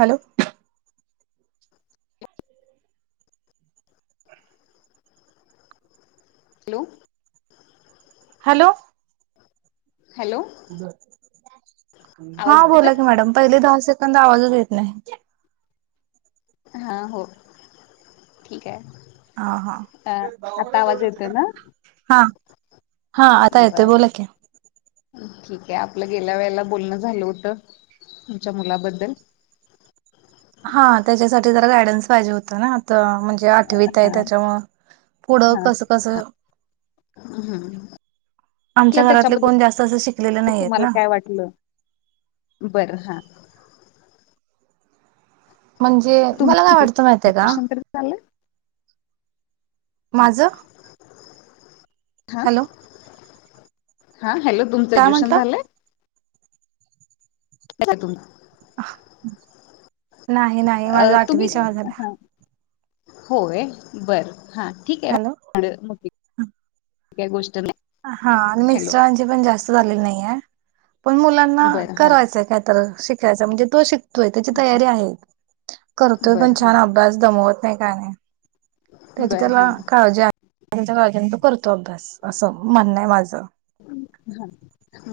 Hello. Hello. Hello. Hello आवाज हा बोला की येतोय मॅडम पहिले दहा सेकंद आवाजच येत नाही. हा हो, ठीक आहे. आ हा. अ आता आवाज येतोय ना हा, हा आता येतोय बर बोला की. ठीक आहे आपलं गेल्या वेळेला बोलणं झालं होतं तुमच्या मुलाबद्दल. हा त्याच्यासाठी जरा गायडन्स पाहिजे होता ना तर म्हणजे जे आठवीत आहे हा त्याच्यामुळ, पुढं कसं कसं हम्. आमच्या घरातले कोण जास्त असं शिकलेले नाही आहेत ना. ल, बरं हा. म्हणजे तुम मला काय किती वाटतं माहितय का? ग्रॅज्युएशन तरी झालंय हा माझं हा, हॅलो हा हॅलो. तुचं काय जुशन म्हंटलं झालंय. [unintelligible] नाही नाही माझ तुम्ही आठवी शाळा झाल्या. हा होय बर हा ठीक आहे. हॅलो [unintelligible] काय गो [unintelligible] हा मिस्टरांची पण जास्त झालेल नाही आहे, पण मुलां ना बर हा करायचाय काय तर शिकायचाय म्हणजे तो शि तोय त्याची तयारी आहे. करतोय बर पण हा छान अभ्यास दमवत नाही काय नाही. त्याची बर त्याला हा काळजी आहे त्याच्या काळजीन तो करतो अभ्यास असं मान्य आहे माझं. हा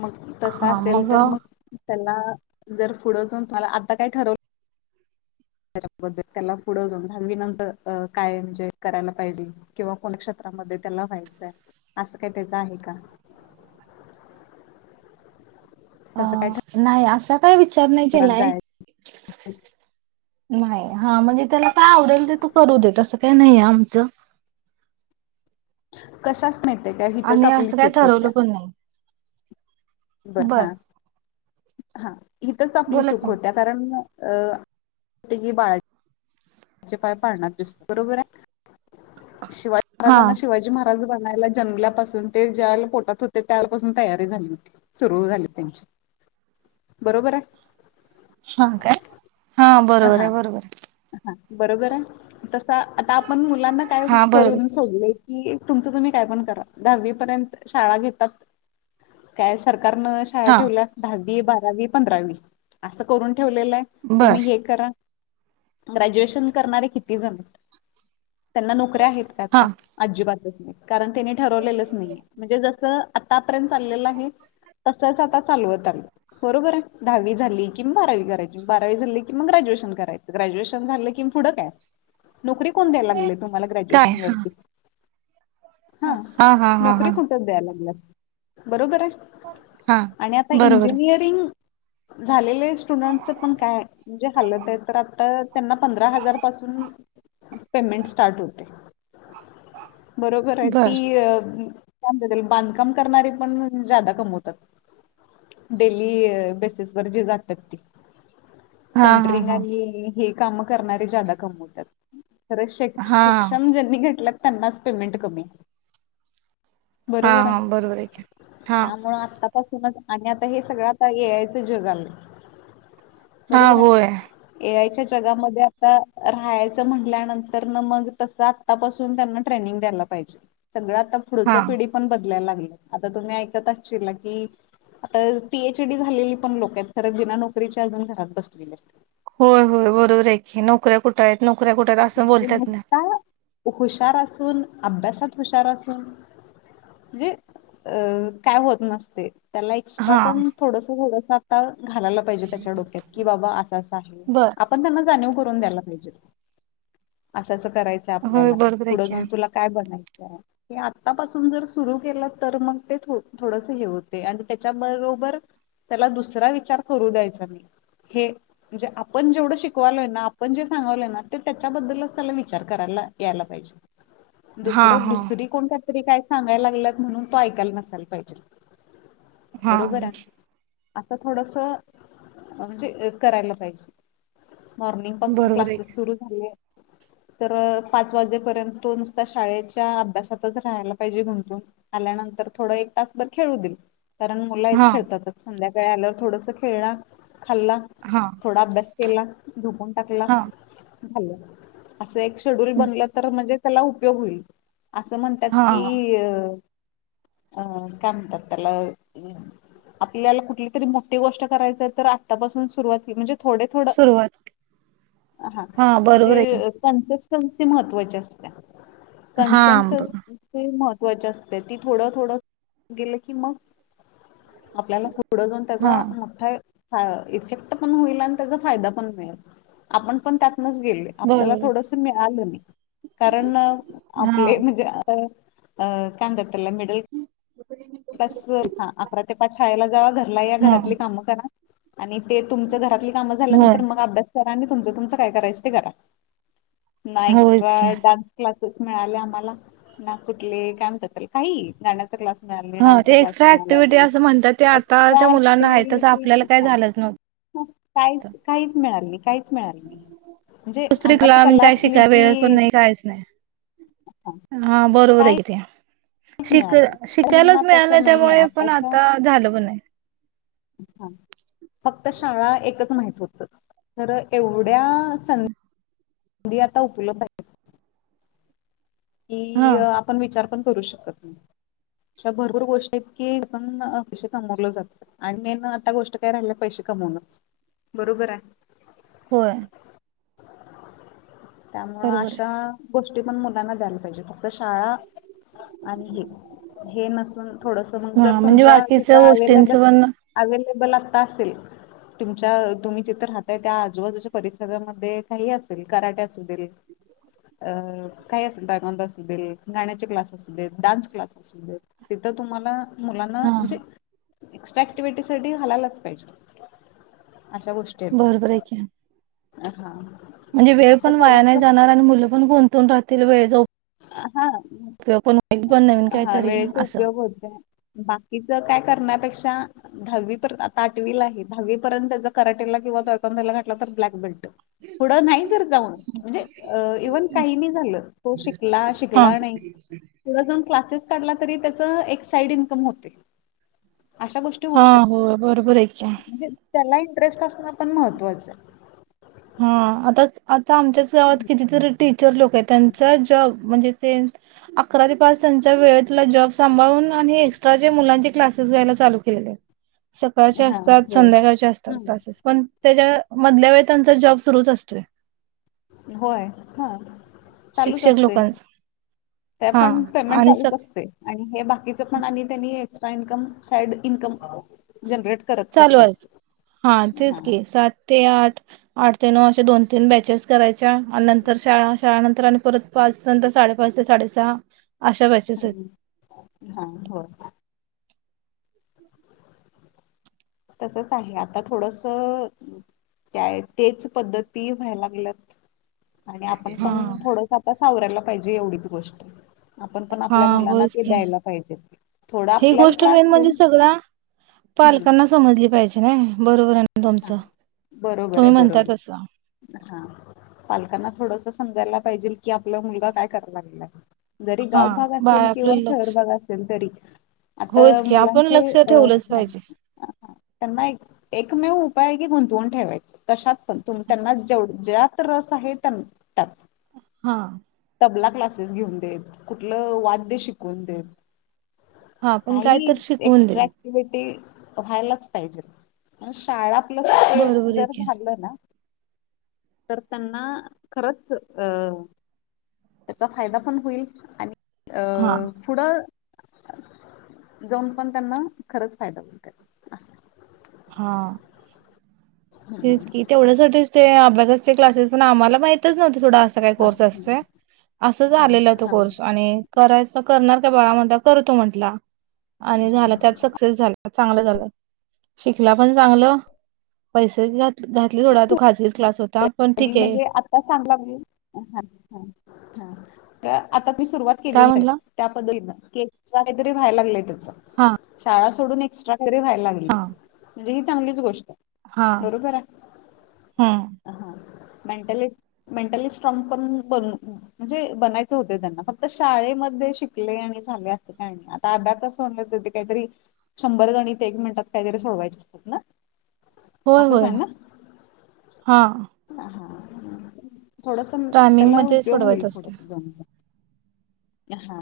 मग तस हा असेल मग तर मग त्याना जर पुढ जाऊन [unintelligible] आता काय ठरव त्याच्याबद्दल त्याला पुढं जाऊन दहावीनंतर अ काय म्हणजे करायला पाहिजे. किंवा को [unintelligible] क्षेत्रामध्ये त्याला व्हायचाय, असं काही त्याचं आहे का? अ तस काय ठ नाही असा काही विचार नाही केलाय. नाही हा म्हणजे त्याला काय आवडेल ते तू करू देेत असं काय नाहीय आमचं. कसास माहितीये का हीथच आणि आपली असं काय चूक ठरवलं होत्या. पण नाही बर हा. हा हिथच आपली बोला की चूक मग. होत्या कारण अ, [unintelligible] बाळा चे पाय पाळणात दिस बरोबर आहे. शिवाजी हा महाराजांना शिवाजी महा राज बनायला जन्मल्यापासून ते ज्या वेळेला पोटात होते त्यावेळेपासून तयारी झाली होती. सुरु झाली त्यांची, बरोबर आहे. हा काय? हा बरोबर हा आहे बरोबर आहे. हा बरोबर आहे. तस आता आपण मुलांना काय हा बरोबर करून सोडलंय. की तुमचं तुम्ही काय पण करा दहावी पर्यंत शाळा घेतात. काय सरकारनं शाळा हा ठेवला दहावी, बारावी, पंधरावी अस करून ठेवलेल आहे. बर तुम्ही हे करा, ग्रॅज्युएशन करणारे किती जण हाईत. त्यांना नोकऱ्या आहेत का हा आता? अजिबातत नाही कारण त्यांनी ठरवलेलंच नाहीे म्हणजे जस आतापर्यंत चाललेलं आहे त च आता चालवत आ बरोबर आहे दहावी झाली कि बारावी करायची बारावी झाली क मग ग्रॅज्यूएशन करायचं ग्रॅज्यूएशन झालं कि पुढं काय नोकरी कोण द्यायला लागलय तुम्हाला काय ग्रॅज्युएशन हा वरती हा हा हा नोकरी हा कुठ द्याय लागल्या बरोबर आहे हा आणि आता बरोबर इंजिनियरिंग झालेले स्टुडंटच पण काय म्हणजे हालत आहे तर आता त्यांना पंधरा हजार पासून पेमेंट स्टार्ट होतय बरोबर आहे बर ती काय म्हणता बांधकाम करणारे पण जादा कमवतात डेली बेसिस वर जे जात्यात ती हा हा सेंटरिंग हा आणि हे काम करणारे जादा कमवत्यात खर शिक हा शिक्षण ज्यांनी घेतलं त्यांनाच पेमेंट कमी हा बरोबर हा बरोबर की आहे हा त्यामुळे आत्ता पासूनच आणि आता हे सगळं आता ये यायचं जग आलंय हा बरोबर होय आहे ए आय यायच्या जगामध्ये आता राहायचं म्हटल्यानंतर न मग तस आ आत्ता पासून त्यांना ट्रेनिंग द्यायला पाहिजे सगळ आता पुढच हा पिढी पण बयलाय लाग आता तुम्ही ऐकत की आता पीएच डी झालेली पण लोक आहेत खरं बीना नोकरीच्या अजून घरात बसलेले आहेत होय, होय बरोबर आहे की नोकऱ्या कुठ कुठंयत नोकऱ्या कुठं अस म्हणजे नुसता हुशार असून अभ्यासात हुशार असून जे अ काय होत नसतय त्याला एक्स्ट्रा हा पण थोडस, थोडसं आता घालायला लाग पाहिजे त्याज्या डोक्यात की बाबा अस, असं आहे बर आपण त्यांना जाणीव करून द्यायला पाहिजे असं, असं करायचं होय आपल्याला बरोबर आहे पुढं की जाऊन तुला काय बनायचंय हे आत्तापासून जर सुरू केलं तर मग ते थोडस हे होतय आणि त्याच्या बरोबर त्याला दुसरा विचार करू द्यायचा नई हे म्हणजे आपण जेवढं शिकवालोय ना आपण जे सांगवलय ना ते त्याच्या बद्दलच त्याला विचार करायला यायला पाहिजे हा दुसर हा दुसरी कोण काय तरी काय सांगायला लागलात म्हणून तू ऐकाला नसाला पाहिजे हा बरोबर आहे आता थोडस म्हणजे अ करायला पाहिजे मॉर्निंग पासून बरोबर आहे क्लासेस की सुरू झाले तर पाच वाजेपर्यंत तो नुसता शाळेच्या अभ्यासातच राहायला पाहिजे गुंतून आल्यानंतर थोडं एक तास बर खेळू दिल कारण मुल आहेत हा खेळतातच संध्याकाळी आल्यावर थोडस खेळला खाल्ला हा थोडा अभ्यास केला झोपून टाकला हा झालं असं एक शेड्यूल हा बनलं तर म्हणजे त्याला उपयोग होईल असं म्हणतात हा कि अ अ काय म्हणतात त्याला अ आपल्याला कुठली तरी मोठी गोष्ट करायच तर आत्तापासून सुरुवाती म्हणजे थोडे, थोड सुरुवात हा बरोबर आहे की म्हणजे कन्सेस्टन्सी महत्वाची असते हा कनसेटनस बर ती महत्वाची असत्या ती थोडं, थोडं गेलं की मग आपल्याला पु पुढं जाऊन हा त्याचा मोठ्ठा य ह इफेक्ट पण होईल आणि त्याचा फायदा पण मिळेल आपण पण त्यातनच गेलोय आपल्याला बरोबर आहे थोडंसं मिळालं [unintelligible] कारण हा आपले, म्हणजे त, अ काय म्हणतात त्याला मिडल तसं हां, अकरा ते पाच शाळेला जावा, घरला या, हा घरातली कामं करा. आणि ते तुमचं घरातली कामं होय झाल्यानंतर, मंग अभ्यास करा अणि तुमचं-तुमचं काय करायचं, ते करा, ना होयच एक्स्ट्रा की डान् क्लासेस मिळाले आम्हाला, ना कुठले, काय म्हणतात त्याला, काही गाण्याचा क्लास मिळाला नाही हं डान्सचा ते क्लास एक्स्ट्रा मिळाला ऍक्टिव्हिटी नाही असं म्हणतात, ते एक्स्ट्रा आताच्या मुलांना आहे, तसं आपल्याला काय झालंच नवतं. हु काहीच-काहीच मिळाल नही, काहीच मिळाली नाही म्हणजे [unintelligible] अंगात कला काय असली शिकाय वेळ पण की नही, काहीच नाही. हा, हां, बरोबर य कि काहीच त्यां. मिळालं नाही तर शिक-शिकायलाच मुलांना मिळालं, तसं नाहीये त्यामुळे पण आताच्या आता झालं पन नाय. फक्त शाळा, एकच माहित होत, तर एवढ्या सं [unintelligible] [inaudible] धी आता उपलब्ध हाय. की हा अ आपण विचार पण, करू शकत नही. अशा भरपूर गोष्टी आहेत की, पण पैशे कमवलं जात. आणि मेन आता गोष्ट काय राहिल्या, पैशे कमवनच, बरोबराय. होय. त्यामुळ बरोबर अशा आहे गोष्टी पण मुलांना द्यायला पाहिजे, फक्त शाळा आणि हे, हे नसून थोडंसं, मंग जर हा म्हणजे तुमच्या बाकीच्या तिथं गोष्टींच अवेलेबल पण अवेलेबल आता असेल तुमच्या अ तुम्ही तीथ राहताय, त्या आजूबाजूच्या परिसरामध्ये काही असेल, कराटे असू दे. अ काही अस [unintelligible] [unintelligible] अस देल, गाण्याचे क्लास असु देत, डान्स क्लास असू दे, तिथं तुम्हाला मुलांना, हा म्हणजे एक्स्ट्रा ऍक्टिव्हटीसाठी घालायलाच पाहिजे, अशा गोष्ट बरोबर य की. हं हां. म्हणजे वेळ पण वाया नही जाणार, आणि मुलं पण गुंतून राहतील, वेळेचा उप अ हां, पण नवीन हा काहीतरी वेळेचा असं उपयोग होत. बाकीच काय करण्यापेक्षा, दहावी पर, आता आठवीला आहे, दहावी पर्यंत जर कराटेला किंवा तायकवान्दोला घातला तर ब्लॅक बेल्ट. पुढ नाही जर जाऊन, म्हणजे अ इव्हन काही नहीं झालं, तो हा शिकला-शिकला नही पुढ जाऊन क्लासेस काढला, तरी त्याचं, एक साईड इन्कम होते, अशा गोष्ट टी होऊ हा हो शकतं, बरोबर आहे की म्हणजे त्याला इंटरेस्ट असणं पण महत्त्वाचं. हां आता-आता आमच्याच गावात किती तरी टीचर लोकं येत, त्यांचा जॉब, म्हणजे तें अकरा ते पाच त्यांच्या वेळेतला जॉब सांभाळून आणि हे एक्स्ट्रा जे मुलांचे क्लासेस घ्यायला, चालू केलेले. [unintelligible] सकाळचे हा असतात, हो संध्याकाळचे असतात हम्म क्लासेस, पण त्याच्या, मधल्या वेळेत त्यांचा जॉब सुरुच असतोय. होय, हां. चालूच शिक्षक असतय, लोकांचा त्या हा पण पेमेंट आणि स चालूच असतय. आणि हे बाकीच पण आणि त्यांनी extra income, side income generate करतच चालू असतात यच, हां हा तेच की, सात ते आठ, आठ ते नऊ, अशे दोन-तीन बॅचेस करायच्या आणि नंतर शाळा, शाळा नंतर अन परत पाच, नंतर साडेपाच ते साडेसहा, अशा बॅ हम्म, हं होय. [unintelligible] तसच आहे. आता थोडस त्या तेच पद्धती व्हाय लागल्यात. आणि आपण हा पण थोडस आता सावरायला पाहिजे एवढीच गोष्ट. आपण पण हा आपल्या मुलांना होयच ते की द्यायला पाहिजे. थोड ही आपल्याला गोष्ट त्रास मेन म्हणजे होईल. सगळ्या हम्म पालकांना समजली पाहिजे नाही, बरोबर आहे ना हा तुमचं, बरोबर आहे तुम्ही म्हणता बरोबर तसं. हा, पालकांना थोडस समजायला पाहिजेल कि आपला मुलगा काय कराय लागलाय. जरी हा गावभग बा असेल किंवा आपलं शहर लक्ष भाग असेल तरी. आता होयच की आपण मुलांचे लक्ष अ, ठेवलंच ह पाहिजे त्यांना एक एकमेव उपाय आहे की गुंतवून ठेवायच कशात पण, तुम त्यांना जेव, ज्यात रस आहे. हा. तबला क्लासेस घेऊन देत, कुठलं वाद्य शिकवून देत. हा पण काय काही तर शिकवून एक्स्ट्रा देईल ऍक्टिव्हिटी व्हायलाच पाहिजेत. शाळा ळेत बरोबर आहे जर की झालं ना. तर त्यांना खरंच अ त्याचा फायदा पण होईल आणि अ हा पुढं, जाऊन पण त्यांना खरंच फायदा होईल त्याचा. असं. हा तेच कि, तेवढयासाठीच ते अभ्यासाचे क्लासेस पण आम्हाला माहीत माहीतच नव्हत सोडा असा काही हा कोर्स असतोय. असंच हा आलेल तो हा कोर्स आणि करायच. करणार का बाळा म्हंणलेवर, करतो म्हटला आणि झाला हा त्यात सक्सेस झाला. चांगलं झालं. शिकला पण चांगलं, पैसे ही घात, घातले सोडा तो खाजगीच क्लास होता. पण ठीक मेन आहे म्हणजे आता सांग लागली. आता ती सुरुवात काय केलेलीच आहे. म्हटला त्या पद्धतीनं, की एक्स्ट्रा काहीतरी व्हायला लागलंय त्याच. हा शाळा सोडून एक एक्स्ट्रा घरी व्हायला लागलय. हा म्हणजे ही चांगलीच गोष्ट हाय. हा, हम्म. हा, मेंटली-मेंटली स्ट्रांग पण बन म्हणजे बनायच होते त्यांना. फक्त शाळेमध्ये शिकलेय आणि झालय अस काय नाही. अबॅकस सोडण्यात काहीतरी, शंभर जणी ते एक मिनिटात काहीतरी सोडवायचे असतात ना? व्हय, असंच होय हा. हा, हा थोड पण टायमिंग त्याला मध्ये उपयोग होईल सोडवायचं पुढ असते जाऊन. हा,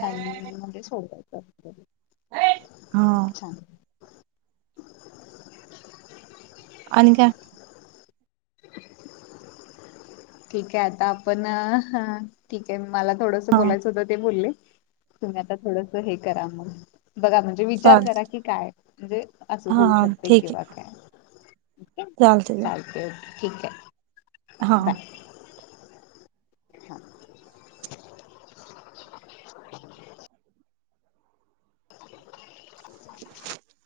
टाइमिंगमध्ये सोडवायचं असतं ते हा खूप छान. आणि काय? [unintelligible] ठीक आहे आता आपण, ठीक आहे मला थोडस हा बोलायचं होतं ते बोलले. तुम्ही आता थोडंस हे करा मग, बघा मग. विचार करा चालत की काय, म्हणजे असं होऊ हा शकते किंवा काय. ओके चालतय गं. चालते ओके ठीक हाय. हा. हा. [inaudible]